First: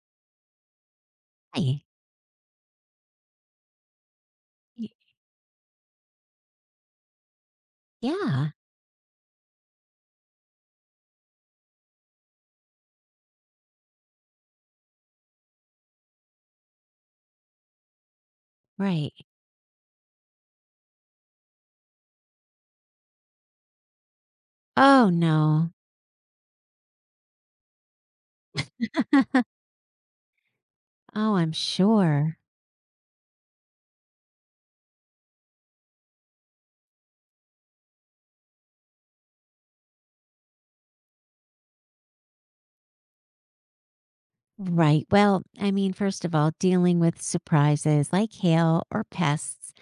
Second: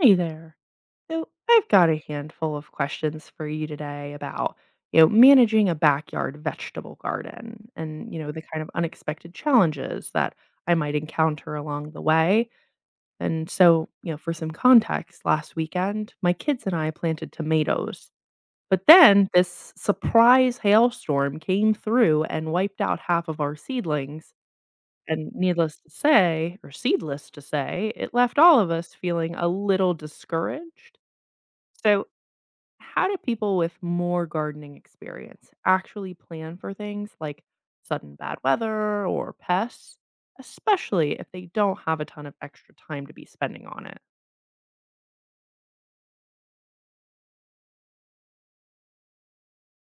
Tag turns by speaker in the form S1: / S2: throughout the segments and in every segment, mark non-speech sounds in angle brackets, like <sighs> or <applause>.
S1: Hey there. So I've
S2: Hi.
S1: got a handful of questions for you today about,
S2: Y
S1: you know, managing a backyard vegetable garden and the
S2: Yeah,
S1: kind of unexpected challenges that I might encounter along the way. And for some context, last weekend, my kids and I planted tomatoes. But
S2: right.
S1: then this surprise hailstorm came through and wiped out half of our seedlings.
S2: Oh,
S1: And
S2: no.
S1: needless to say, or seedless to say, it left all of us feeling a little discouraged
S2: Oh, I'm
S1: so,
S2: sure.
S1: how do people with more gardening experience actually plan for things like sudden bad weather or pests, especially if they don't have a ton of extra time to be spending on it?
S2: Right. Well, I mean, first of all, dealing with surprises like hail or pests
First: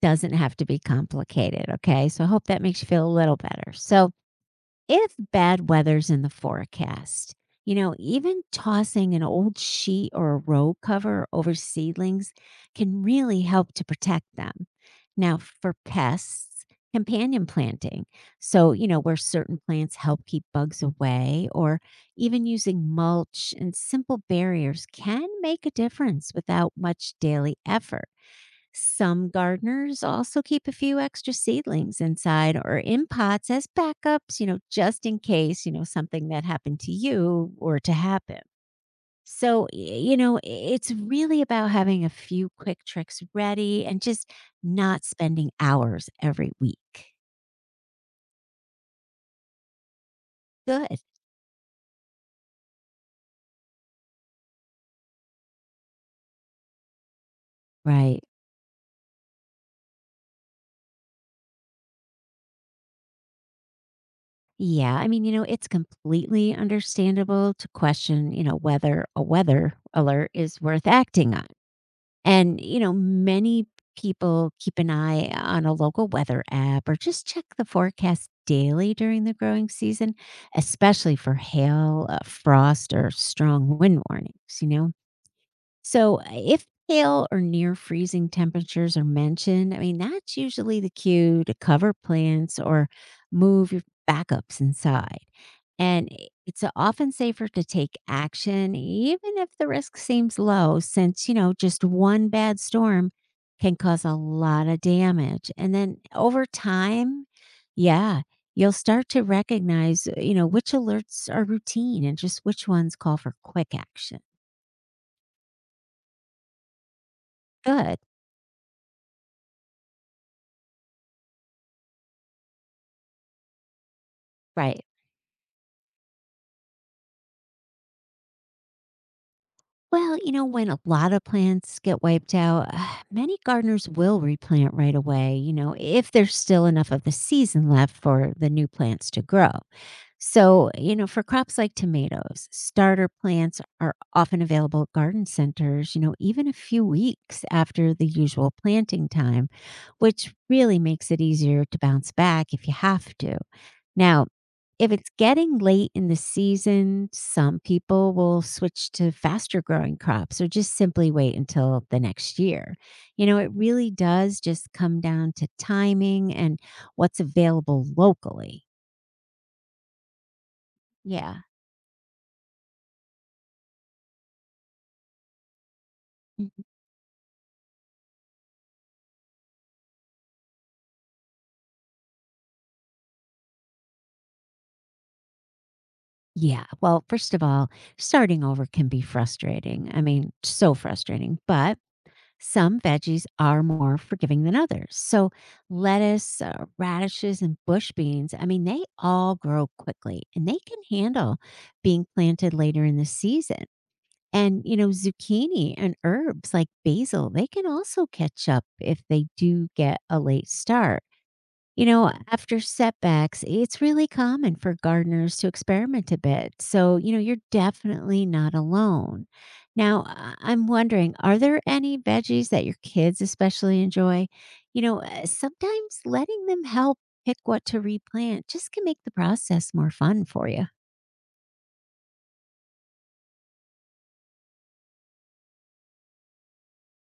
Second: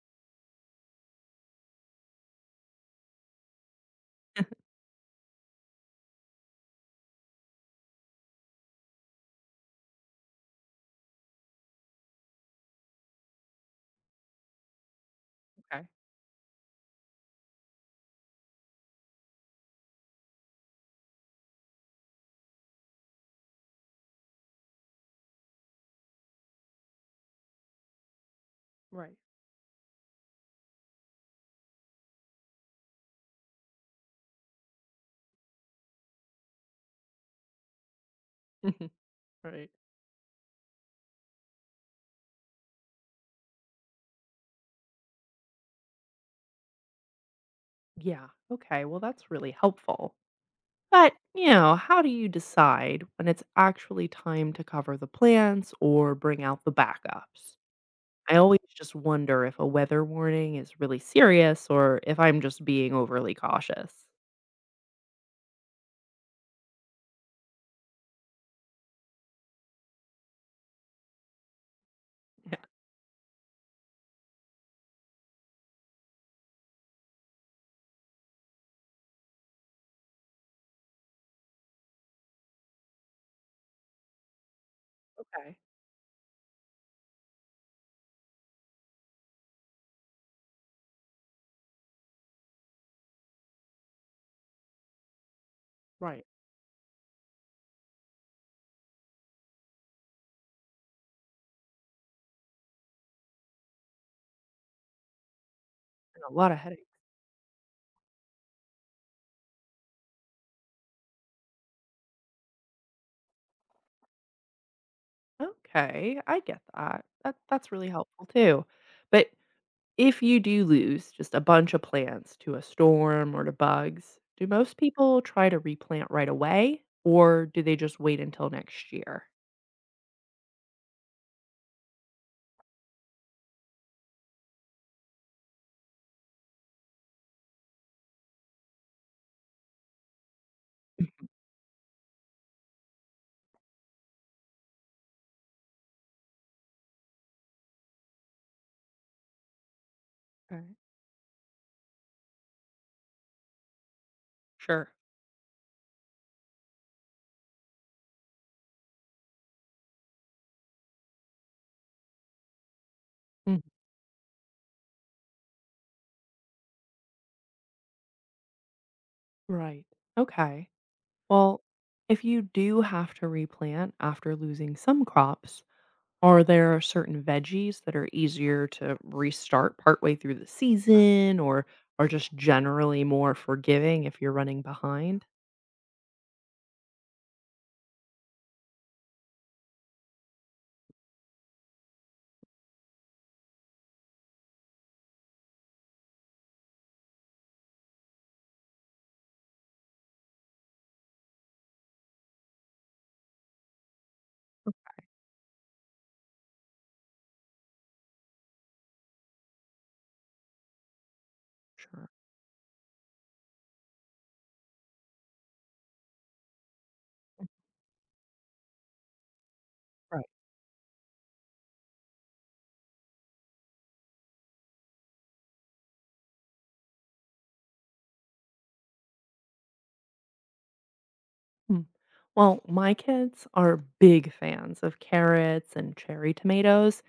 S2: doesn't have to be complicated, okay? So I hope that makes you feel a little better. So
S1: <laughs>
S2: if bad weather's in the forecast, you know, even tossing an old sheet or a row cover over seedlings can really help to protect them. Now, for
S1: Okay.
S2: pests, companion planting. So, you know, where certain plants help keep bugs away, or even using mulch and simple barriers can make a difference without much daily effort.
S1: Right.
S2: Some gardeners also keep a few extra seedlings inside or in pots as backups, you know, just in case, you know, something that happened to you or to happen.
S1: <laughs>
S2: So,
S1: Right.
S2: you know, it's really about having a few quick tricks ready and just not spending hours every week.
S1: Yeah. Okay. Well, that's really helpful.
S2: Good.
S1: But how do you decide when it's actually time to cover the plants or bring out the backups?
S2: Right.
S1: I always just wonder if a weather warning is really serious or if I'm just being overly cautious.
S2: Yeah. I mean, you know, it's completely understandable to question, you know, whether a weather alert is worth acting on.
S1: Yeah,
S2: And, you know, many people keep an eye on a local weather app or just check the forecast daily during the growing season, especially for hail, frost, or strong wind warnings, you know?
S1: okay.
S2: So if hail or near freezing temperatures are mentioned, I mean, that's usually the cue to cover plants or move your backups inside. And
S1: Right.
S2: it's often safer to take action, even if the risk seems low, since, you know, just one bad storm can cause a lot of damage. And then
S1: And a
S2: over
S1: lot of headaches.
S2: time, yeah, you'll start to recognize, you know, which alerts are routine and just which ones call for quick action.
S1: Okay, I get that. That that's really
S2: Good.
S1: helpful too. But if you do lose just a bunch of plants to a storm or to bugs, do most
S2: Right.
S1: people try to replant right away or do they just wait until next year?
S2: Well, you know, when a lot of plants get wiped out, <sighs> many gardeners will replant right away, you know, if there's still enough of the season left for the new plants to grow. So, you know, for crops like tomatoes, starter plants are often available at garden centers, you know, even a few weeks after the usual planting time, which
S1: Okay.
S2: really makes it easier to bounce back if you have to. Now,
S1: Sure.
S2: if it's getting late in the season, some people will switch to faster growing crops or just simply wait until the next year. You know, it
S1: Mm,
S2: really does just come down to timing and what's available locally.
S1: right. Okay.
S2: Yeah.
S1: Well, if you do have to replant after losing some crops, are
S2: Mhm.
S1: there certain veggies that are easier to restart partway through the season or are just generally more forgiving if you're running behind?
S2: Yeah. Well, first of all, starting over can be frustrating. I mean, so frustrating, but some veggies are more forgiving than others. So, lettuce, radishes, and bush beans, I mean, they all grow quickly and they can handle being planted later in the season. And, you know, zucchini and herbs like basil, they can also catch up if they do get a late start. You
S1: Sure.
S2: know, after setbacks, it's really common for gardeners to experiment a bit. So, you know, you're definitely not alone. Now,
S1: Right.
S2: I'm wondering, are there any veggies that your kids especially enjoy? You know, sometimes letting them help pick what to replant just can make the process more fun for you.
S1: Mm. Well, my kids are big fans of carrots and cherry tomatoes,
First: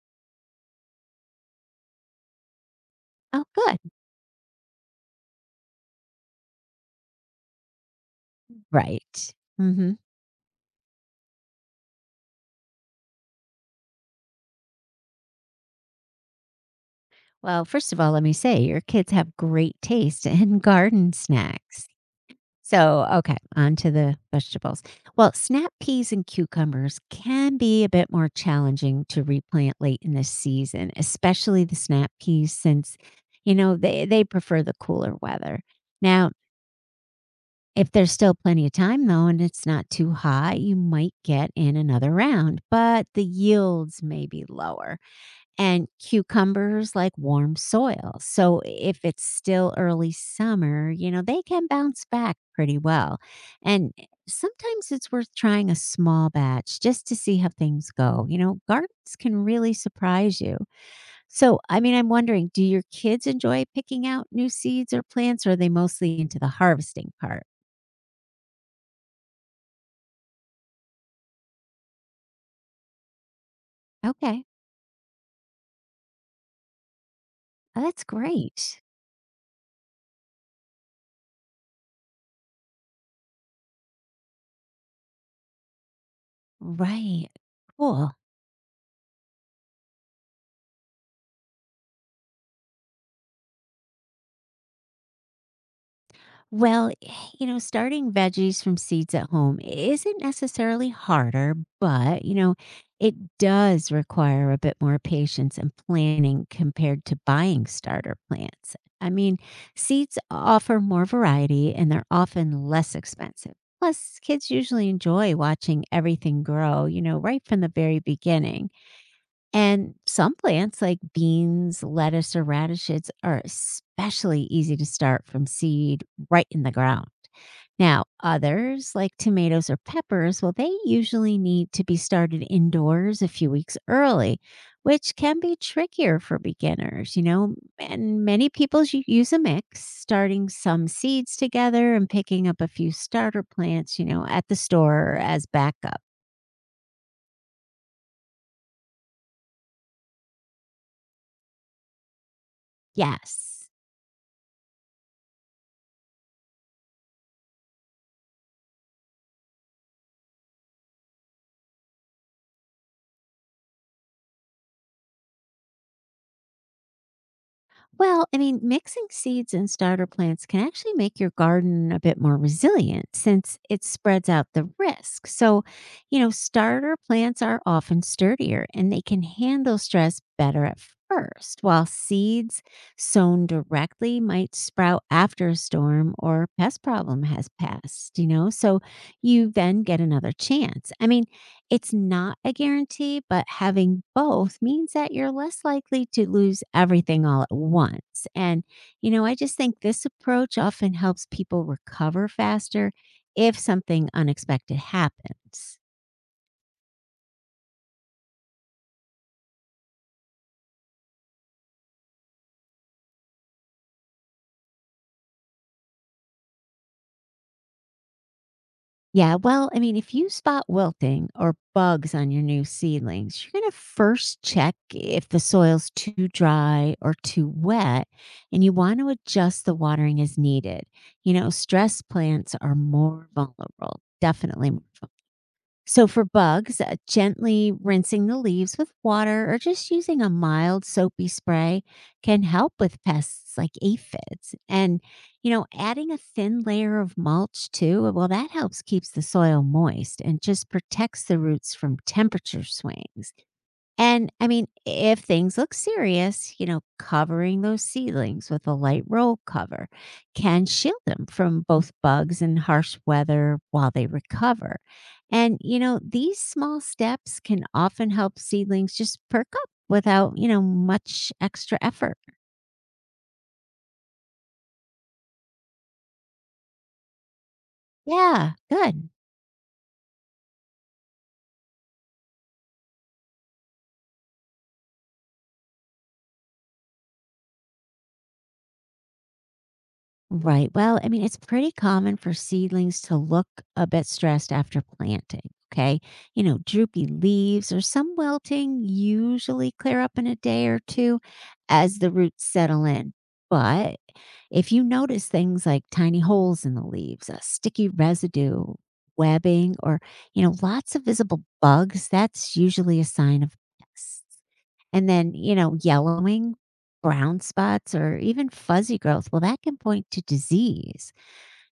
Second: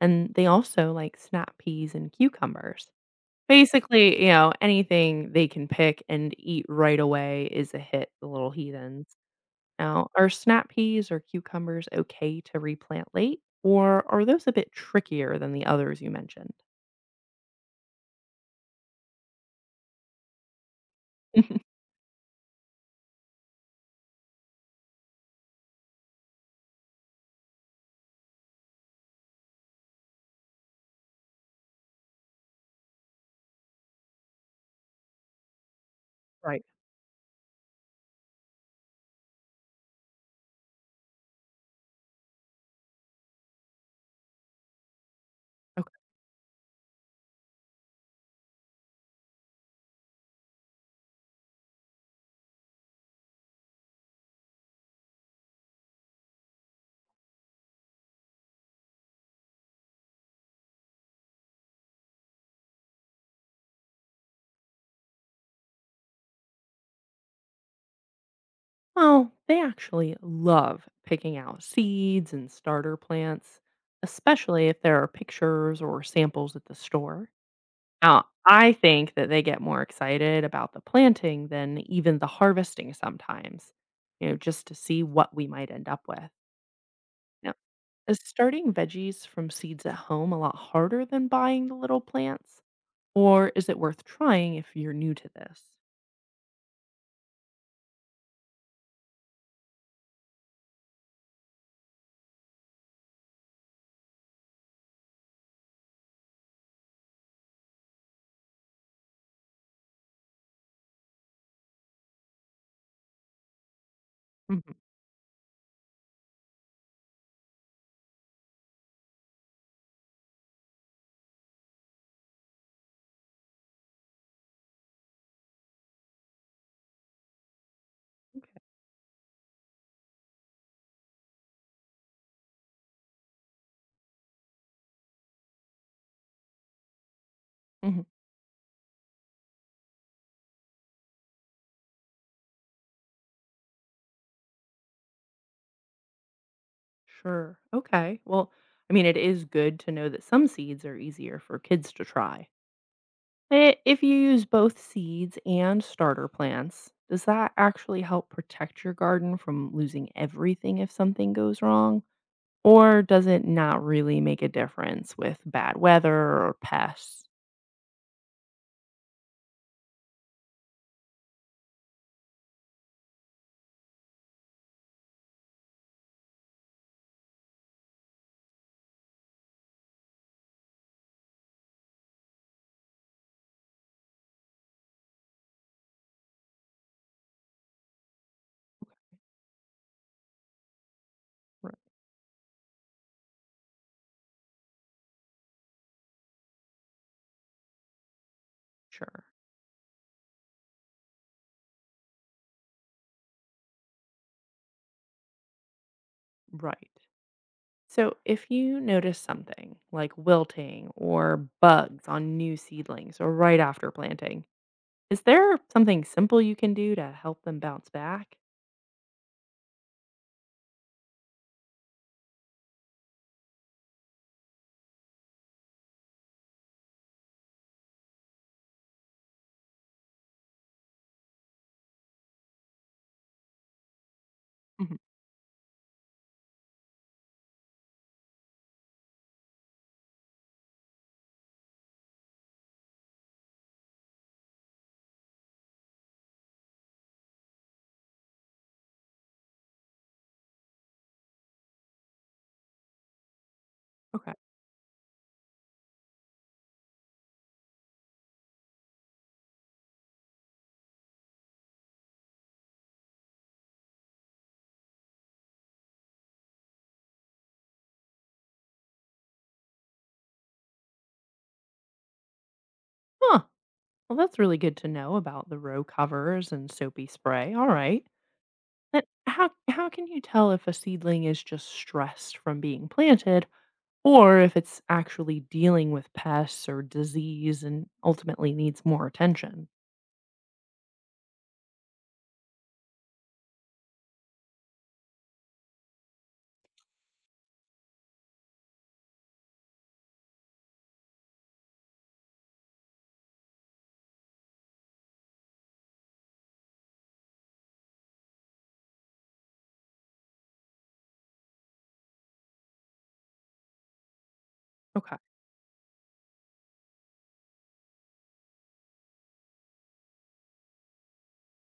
S1: and they also like snap peas and cucumbers.
S2: Oh, good.
S1: Basically, anything they can pick and eat right away is a hit, the little heathens.
S2: Right. Hmm.
S1: Now, are snap peas or cucumbers okay to replant late, or are those a bit trickier than the others you mentioned?
S2: Well, first of all, let me say your kids have great taste in <laughs> garden
S1: <laughs>
S2: snacks. So, okay, on to the vegetables. Well, snap peas and cucumbers can be a bit more challenging to replant late in the season, especially the snap peas since, you know, they prefer the cooler weather. Now,
S1: Right.
S2: if there's still plenty of time though and it's not too hot, you might get in another round, but the yields may be lower and cucumbers like warm soil. So if it's still early summer, you know, they can bounce back pretty well. And sometimes it's worth trying a small batch just to see how things go. You know, gardens can really surprise you. So, I mean, I'm wondering, do your kids enjoy picking out new seeds or plants, or are they mostly into the harvesting part?
S1: Well, they actually love picking out seeds and starter plants,
S2: Okay.
S1: especially if there are pictures or samples at the store.
S2: Oh, that's
S1: Now, I
S2: great.
S1: think that they get more excited about the planting than even the harvesting sometimes, just to see what we might end up with.
S2: Right.
S1: Now,
S2: Cool.
S1: is starting veggies from seeds at home a lot harder than buying the little plants? Or is it worth trying if you're new to this?
S2: Well, <sighs> you know, starting veggies from seeds at home isn't necessarily harder, but, you know, it does require a bit more patience and planning compared to buying starter plants. I mean, seeds offer more variety and they're often less expensive. Plus, kids
S1: Hmm.
S2: usually enjoy watching everything grow, you know, right from the very beginning. And some plants like beans, lettuce, or radishes are especially easy to start from seed right in the ground. Now,
S1: Okay.
S2: others like tomatoes or peppers, well, they usually need to be started indoors a few weeks early, which can be trickier for beginners, you know. And many people use a mix, starting some seeds together and picking up a few starter plants, you know, at the store as backup.
S1: Sure. Okay. Well, I mean, it is good to know that some seeds are easier for kids to try.
S2: Yes.
S1: If you use both seeds and starter plants, does that actually help protect your garden from losing everything if something goes wrong? Or does it not really make a difference with bad weather or pests?
S2: Well, I mean, mixing seeds and starter plants can actually make your garden a bit more resilient since it spreads out the risk. So, you know, starter plants are often sturdier and they can handle stress better at first, while seeds sown directly might sprout after a storm or pest problem has passed, you know? So you then get another chance. I mean,
S1: Right.
S2: it's not a guarantee, but having both means that you're less likely to lose everything all at once. And, you
S1: Sure.
S2: know, I just think this approach often helps people recover faster if something unexpected happens.
S1: Right. So, if you notice something like wilting or bugs on new seedlings or right after planting, is there something simple you can do to help them bounce back?
S2: Yeah, well, I mean, if you spot wilting or bugs on your new seedlings, you're going to first check if the soil's too dry or too wet, and you want to adjust the watering as needed. You know, stress plants are more vulnerable, definitely more
S1: Mhm.
S2: vulnerable. So for bugs, gently rinsing the leaves with water or just using a mild soapy spray can help with pests like aphids. And you know, adding a thin layer of mulch too, well that helps keeps the soil moist and just protects the roots from temperature swings. And
S1: Okay.
S2: I mean, if things look serious, you know, covering those seedlings with a light roll cover can shield them from both bugs and harsh weather while they recover. And, you know, these small steps can often help seedlings just perk up without, you know, much extra effort.
S1: Huh. Well, that's really good to know about the row covers and soapy spray. All right.
S2: Yeah,
S1: Then
S2: good.
S1: how can you tell if a seedling is just stressed from being planted or if it's actually dealing with pests or disease and ultimately needs more attention?
S2: Right. Well, I mean, it's pretty common for seedlings to look a bit stressed after planting. Okay. You know, droopy leaves or some wilting usually clear up in a day or two as the roots settle in. But if you notice things like tiny holes in the leaves, a sticky residue, webbing, or, you know, lots of visible bugs, that's usually a sign of pests. And
S1: Okay.
S2: then, you know, yellowing, brown spots, or even fuzzy growth, well, that can point to disease.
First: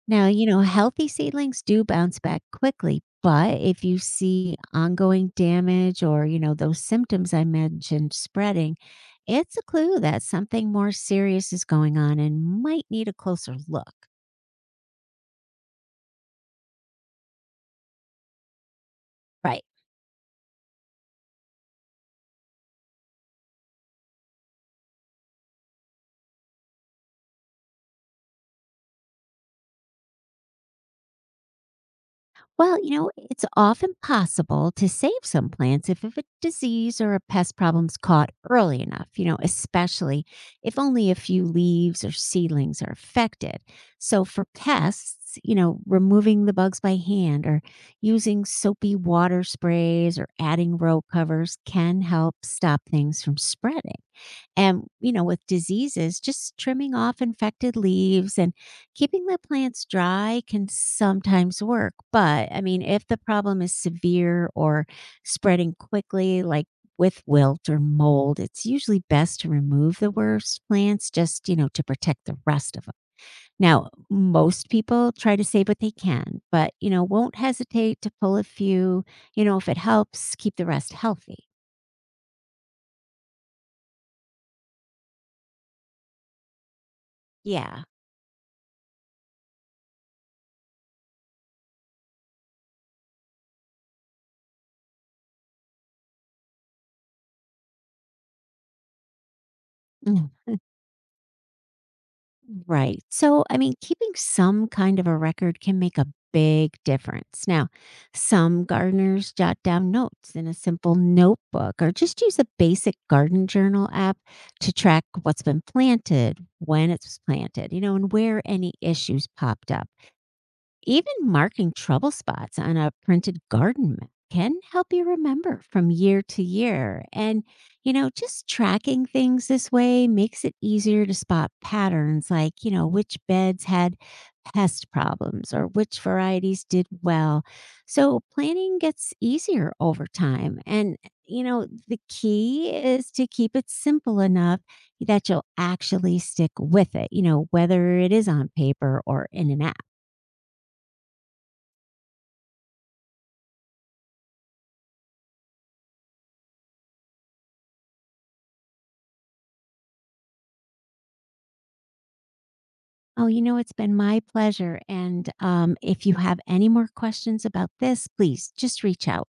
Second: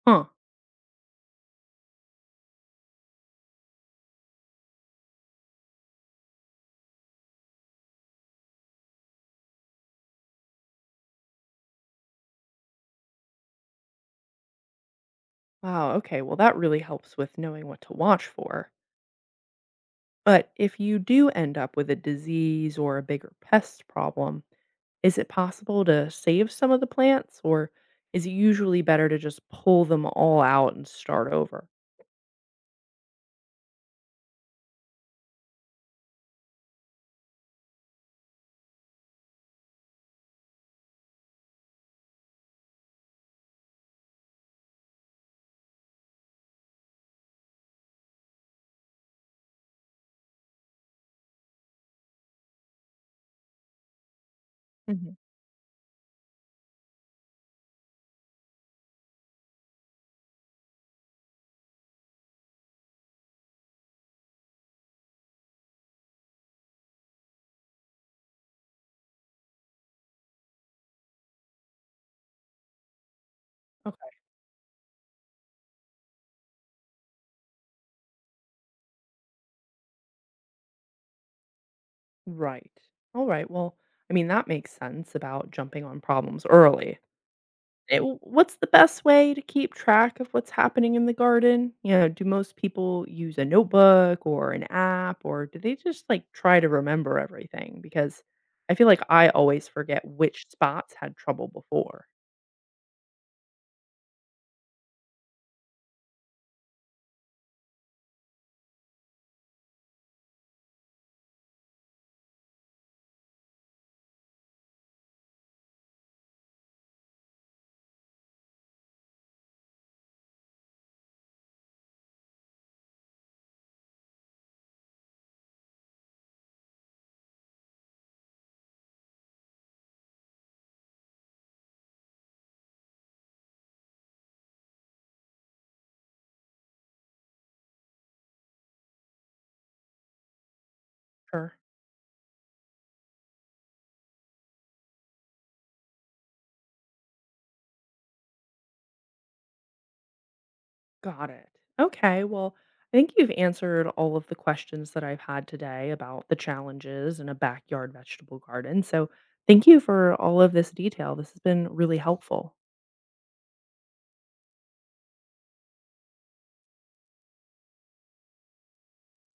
S1: Huh.
S2: Now, you know, healthy seedlings do bounce back quickly, but if you see ongoing damage or, you know, those symptoms I mentioned spreading, it's a clue that something more serious is going on and might need a closer look.
S1: Wow. Okay. Well, that really helps with knowing what to watch for.
S2: Right.
S1: But if you do end up with a disease or a bigger pest problem, is it possible to save some of the plants, or is it usually better to just pull them all out and start over?
S2: Well, you know, it's often possible to save some plants if a disease or a pest problem's caught early enough, you know, especially if only a few leaves or seedlings are affected. So for pests, you know, removing the bugs by hand or using soapy water sprays or adding row covers can help stop things from spreading. And, you
S1: Mhm.
S2: know, with diseases, just trimming off infected leaves and keeping the plants dry can sometimes work. But I mean, if the problem is severe or spreading quickly, like with wilt or mold, it's usually best to remove the worst plants just, you know, to protect the rest of them. Now,
S1: Okay.
S2: most people try to save what they can, but, you know, won't hesitate to pull a few, you know, if it helps keep the rest healthy.
S1: Right. All right. Well, I mean, that makes sense about jumping on problems early.
S2: Yeah.
S1: Eh, what's the best way to keep track of what's happening in the garden? You know, do most people use a notebook or an app, or do they just, like, try to remember everything? Because I feel like I always forget which
S2: Mm.
S1: spots had trouble before.
S2: Right. So, I mean, keeping some kind of a record can make a big difference. Now, some gardeners jot down notes in a simple notebook or just use a basic garden journal app to track what's been planted, when it was planted, you know, and where any issues popped up. Even marking trouble spots on a printed garden map can help you remember from year to year. And, you know, just tracking things this way makes it easier to spot patterns like, you know, which beds had pest problems or which varieties did well. So planning gets easier over time. And, you
S1: Sure.
S2: know, the key is to keep it simple enough that you'll actually stick with it, you know, whether it is on paper or in an app.
S1: Got it. Okay, well, I think you've answered all of the questions that I've had today about the challenges in a backyard vegetable garden, so thank you for all of this detail. This has been really helpful.
S2: Oh, you know, it's been my pleasure. And if you have any more questions about this, please just reach out.